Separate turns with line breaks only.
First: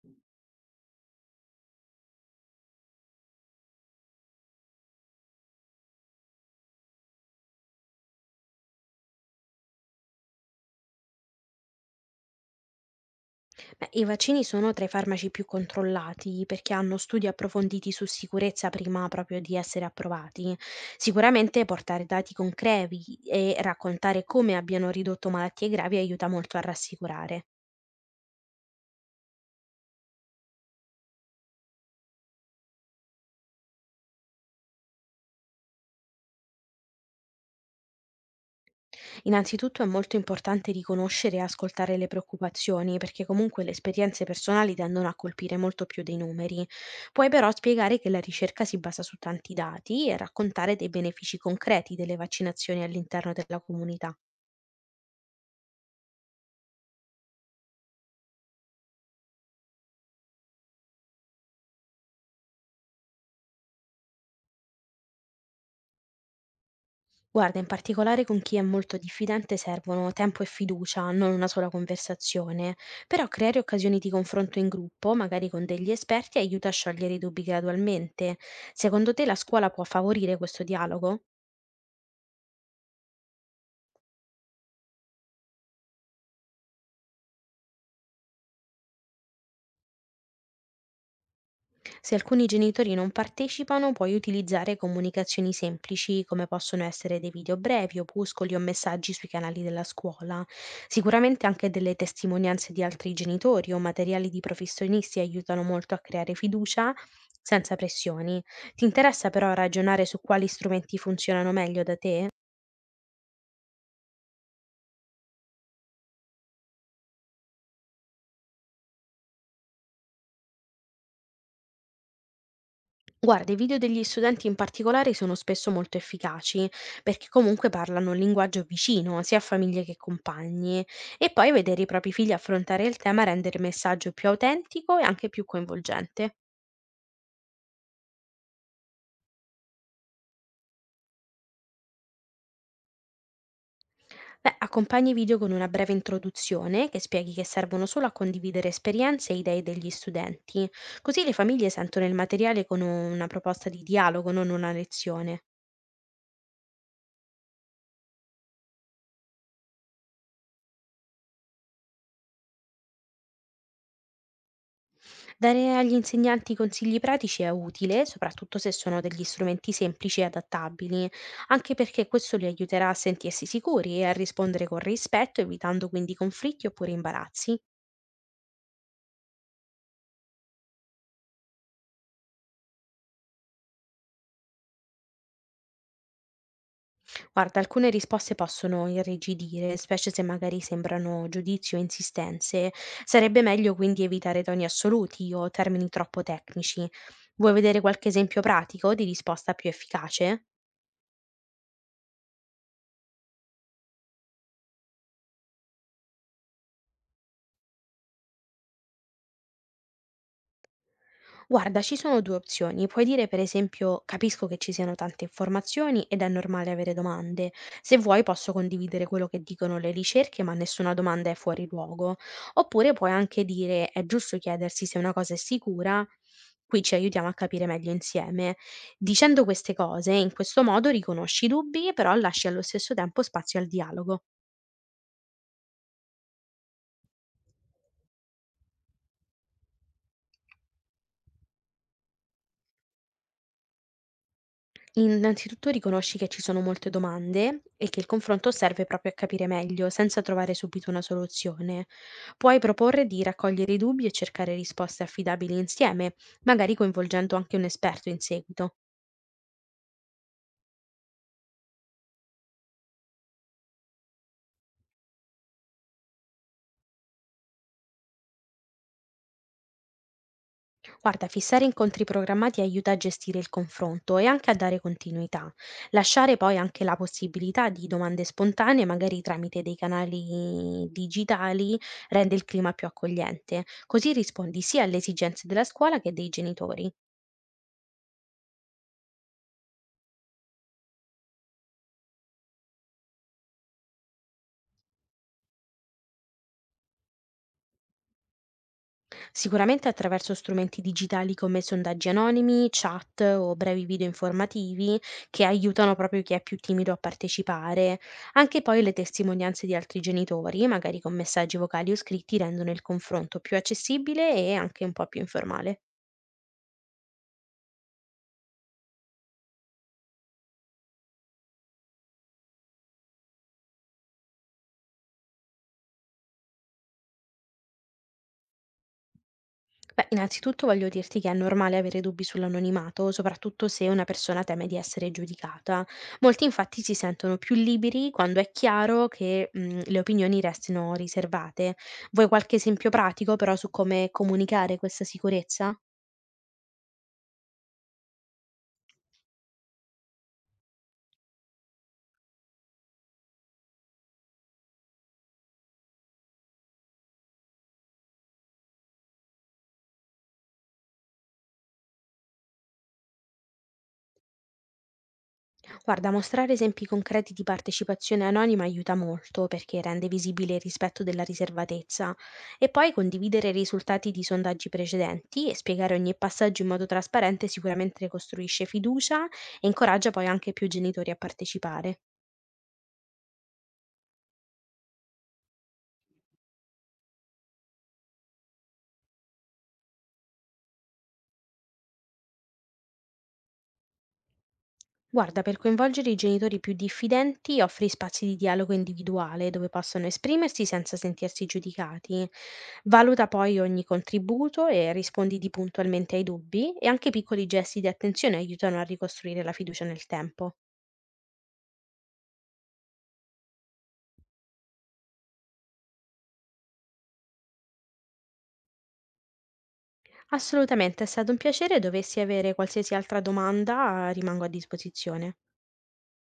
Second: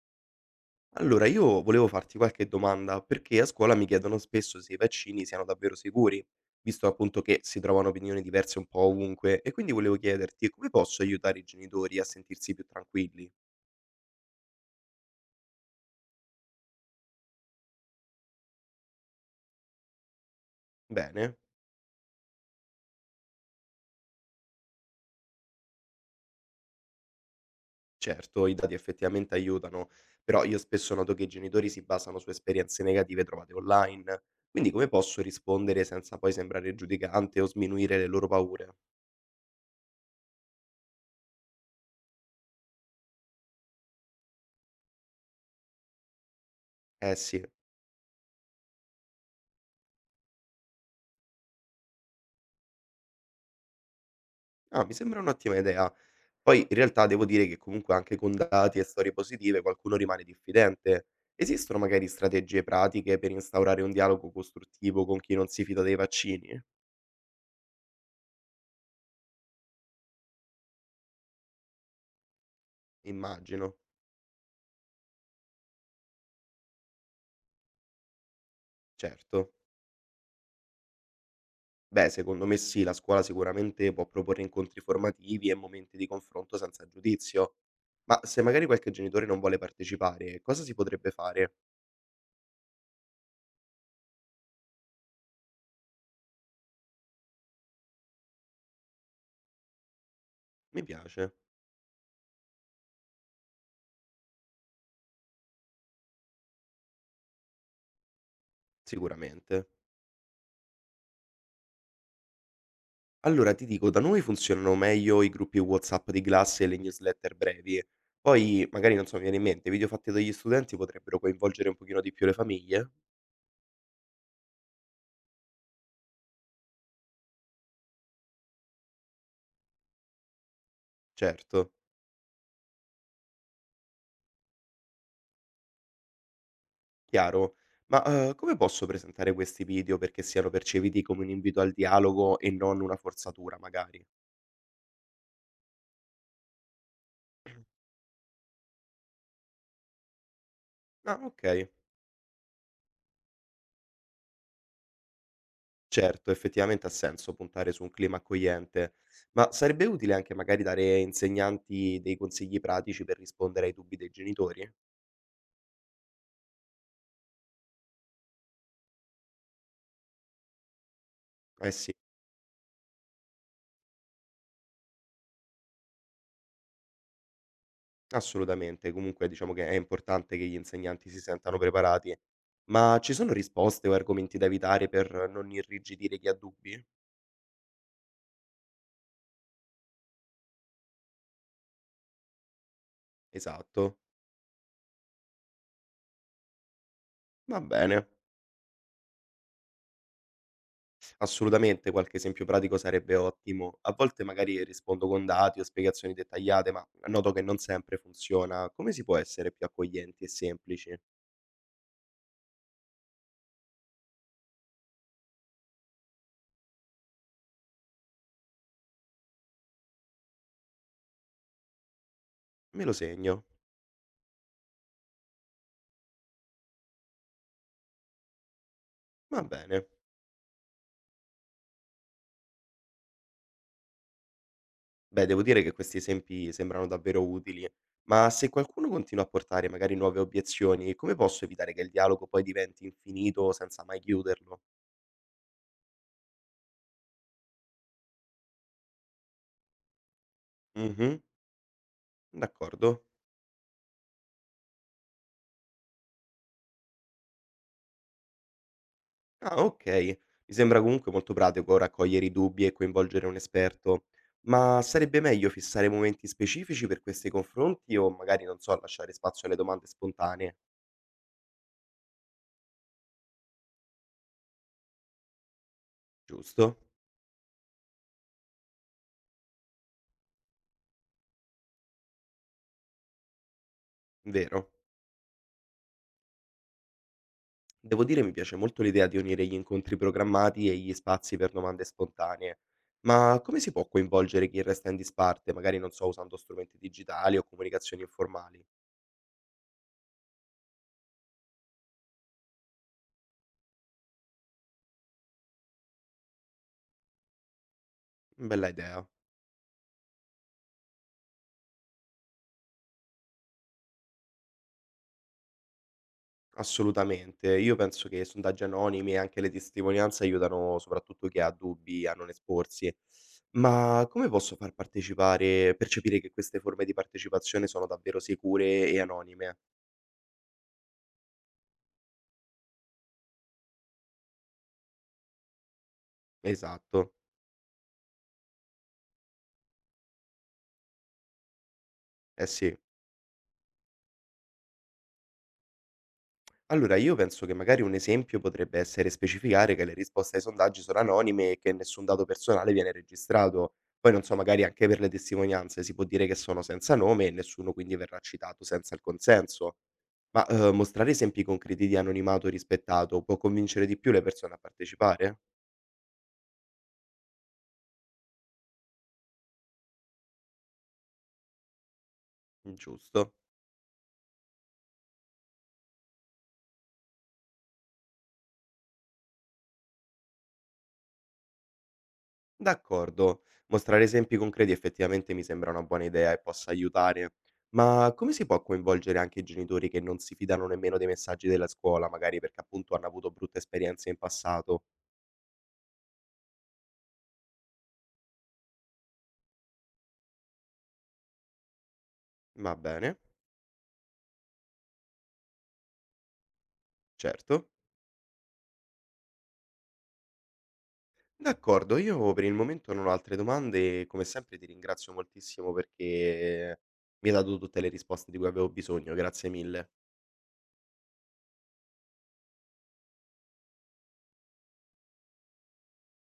Allora, io volevo farti qualche domanda, perché a scuola mi chiedono spesso se i vaccini siano davvero sicuri, visto appunto che si trovano opinioni diverse un po' ovunque, e quindi volevo chiederti come posso aiutare i genitori a sentirsi più tranquilli?
Beh, i vaccini sono tra i farmaci più controllati perché hanno studi approfonditi su sicurezza prima proprio di essere approvati.
Bene,
Sicuramente portare dati concreti e raccontare come abbiano ridotto malattie gravi aiuta molto a rassicurare.
certo, i dati effettivamente aiutano, però io spesso noto che i genitori si basano su esperienze negative trovate online, quindi come posso rispondere senza poi sembrare giudicante o sminuire le loro paure?
Innanzitutto è molto importante riconoscere e ascoltare le preoccupazioni perché comunque le esperienze personali tendono a colpire molto più dei numeri.
Eh
Puoi
sì,
però spiegare che la ricerca si basa su tanti dati e raccontare dei benefici concreti delle vaccinazioni all'interno della comunità.
ah, mi sembra un'ottima idea. Poi in realtà devo dire che comunque anche con dati e storie positive qualcuno rimane diffidente. Esistono magari strategie pratiche per instaurare un dialogo costruttivo con chi non si fida dei vaccini?
Guarda, in particolare con chi è molto diffidente servono tempo e fiducia, non una sola conversazione, però creare
Immagino,
occasioni di confronto in gruppo, magari con degli esperti, aiuta a sciogliere i dubbi gradualmente. Secondo te la
certo.
scuola può favorire questo dialogo?
Beh, secondo me sì, la scuola sicuramente può proporre incontri formativi e momenti di confronto senza giudizio. Ma se magari qualche genitore non vuole partecipare, cosa si potrebbe fare?
Se alcuni genitori non partecipano, puoi utilizzare comunicazioni semplici come possono essere dei video brevi, opuscoli o messaggi sui canali della scuola.
Mi piace,
Sicuramente anche delle testimonianze di altri genitori o materiali di professionisti aiutano molto a creare fiducia senza pressioni. Ti interessa però
sicuramente.
ragionare su quali strumenti funzionano meglio da te?
Allora ti dico, da noi funzionano meglio i gruppi WhatsApp di classe e le newsletter brevi. Poi, magari, non so, mi viene in mente, i video fatti dagli studenti potrebbero coinvolgere un pochino di più le famiglie?
Guarda, i video degli studenti in particolare sono spesso molto efficaci perché comunque parlano un linguaggio vicino sia a famiglie che compagni e poi
Certo,
vedere i propri figli affrontare il tema rende il messaggio più autentico e anche più coinvolgente.
chiaro. Ma come posso presentare questi video perché siano percepiti come un invito al dialogo e non una forzatura, magari?
Beh, accompagni i video con una breve introduzione che spieghi che servono solo a condividere esperienze e idee degli studenti,
Ah,
così le
ok.
famiglie sentono il materiale con una proposta di dialogo, non una lezione.
Certo, effettivamente ha senso puntare su un clima accogliente, ma sarebbe utile anche magari dare ai insegnanti dei consigli pratici per rispondere ai dubbi dei genitori?
Dare agli insegnanti consigli pratici è utile, soprattutto se sono degli strumenti semplici e adattabili,
Eh
anche
sì.
perché questo li aiuterà a sentirsi sicuri e a rispondere con rispetto, evitando quindi conflitti oppure imbarazzi.
Assolutamente, comunque diciamo che è importante che gli insegnanti si sentano preparati. Ma ci sono risposte o argomenti da evitare per non irrigidire chi ha dubbi?
Guarda, alcune risposte possono irrigidire, specie se magari sembrano giudizi o insistenze. Sarebbe meglio
Esatto.
quindi evitare toni assoluti o termini troppo tecnici. Vuoi
Va
vedere
bene.
qualche esempio pratico di risposta più efficace?
Assolutamente, qualche esempio pratico sarebbe ottimo. A volte magari rispondo con dati o spiegazioni dettagliate, ma noto che non sempre funziona. Come si può essere più accoglienti e semplici?
Guarda, ci sono 2 opzioni. Puoi dire per esempio: "Capisco che ci siano tante informazioni ed è normale avere domande. Se vuoi posso condividere quello che dicono le ricerche, ma nessuna domanda è fuori luogo".
Me
Oppure
lo
puoi anche
segno.
dire: "È giusto chiedersi se una cosa è sicura. Qui ci aiutiamo a capire meglio insieme".
Va
Dicendo queste
bene.
cose, in questo modo riconosci i dubbi, però lasci allo stesso tempo spazio al dialogo.
Beh, devo dire che questi esempi sembrano davvero utili, ma se qualcuno continua a portare magari nuove obiezioni, come posso evitare che il dialogo poi diventi infinito senza mai chiuderlo?
Innanzitutto riconosci che ci sono molte domande e che il confronto serve proprio a capire meglio, senza trovare subito una
Mhm,
soluzione. Puoi
d'accordo.
proporre di raccogliere i dubbi e cercare risposte affidabili insieme, magari coinvolgendo anche un esperto in seguito.
Ah, ok. Mi sembra comunque molto pratico raccogliere i dubbi e coinvolgere un esperto, ma sarebbe meglio fissare momenti specifici per questi confronti o magari, non so, lasciare spazio alle domande spontanee,
Guarda, fissare incontri programmati aiuta a gestire il confronto e anche a dare continuità. Lasciare poi
giusto?
anche la possibilità di domande spontanee, magari tramite dei canali digitali, rende il clima più accogliente. Così rispondi
Vero?
sia alle esigenze della scuola che dei genitori.
Devo dire mi piace molto l'idea di unire gli incontri programmati e gli spazi per domande spontanee, ma come si può coinvolgere chi resta in disparte, magari non so, usando strumenti digitali o comunicazioni informali?
Sicuramente attraverso strumenti digitali come sondaggi anonimi, chat o brevi video informativi che aiutano proprio chi è più timido a partecipare. Anche
Bella
poi le
idea,
testimonianze di altri genitori, magari con messaggi vocali o scritti, rendono il confronto più accessibile e anche un po' più informale.
assolutamente. Io penso che sondaggi anonimi e anche le testimonianze aiutano soprattutto chi ha dubbi a non esporsi. Ma come posso far partecipare, percepire che queste forme di partecipazione sono davvero sicure e anonime?
Beh, innanzitutto voglio dirti che è normale avere dubbi sull'anonimato, soprattutto se una persona teme di essere giudicata. Molti infatti si
Esatto,
sentono più liberi quando è chiaro che le opinioni restino riservate. Vuoi
eh
qualche
sì.
esempio pratico però su come comunicare questa sicurezza?
Allora, io penso che magari un esempio potrebbe essere specificare che le risposte ai sondaggi sono anonime e che nessun dato personale viene registrato. Poi non so, magari anche per le testimonianze si può dire che sono senza nome e nessuno quindi verrà citato senza il consenso. Ma mostrare esempi concreti di anonimato rispettato può convincere di più le persone a partecipare?
Guarda, mostrare esempi concreti di partecipazione anonima aiuta molto perché rende visibile il rispetto della riservatezza e poi
Giusto.
condividere i risultati di sondaggi precedenti e spiegare ogni passaggio in modo trasparente sicuramente costruisce fiducia e incoraggia poi anche più genitori a partecipare.
D'accordo, mostrare esempi concreti effettivamente mi sembra una buona idea e possa aiutare, ma come si può coinvolgere anche i genitori che non si fidano nemmeno dei messaggi della scuola, magari perché appunto hanno avuto brutte esperienze in passato?
Guarda, per coinvolgere i genitori più diffidenti, offri spazi di dialogo individuale dove possono esprimersi senza sentirsi giudicati.
Va bene,
Valuta poi ogni contributo e risponditi puntualmente ai dubbi e anche piccoli
certo.
gesti di attenzione aiutano a ricostruire la fiducia nel tempo.
D'accordo, io per il momento non ho altre domande e come sempre ti ringrazio moltissimo perché mi hai dato tutte le risposte di cui avevo bisogno, grazie mille.
Assolutamente, è stato un piacere. Dovessi avere qualsiasi altra domanda, rimango a disposizione.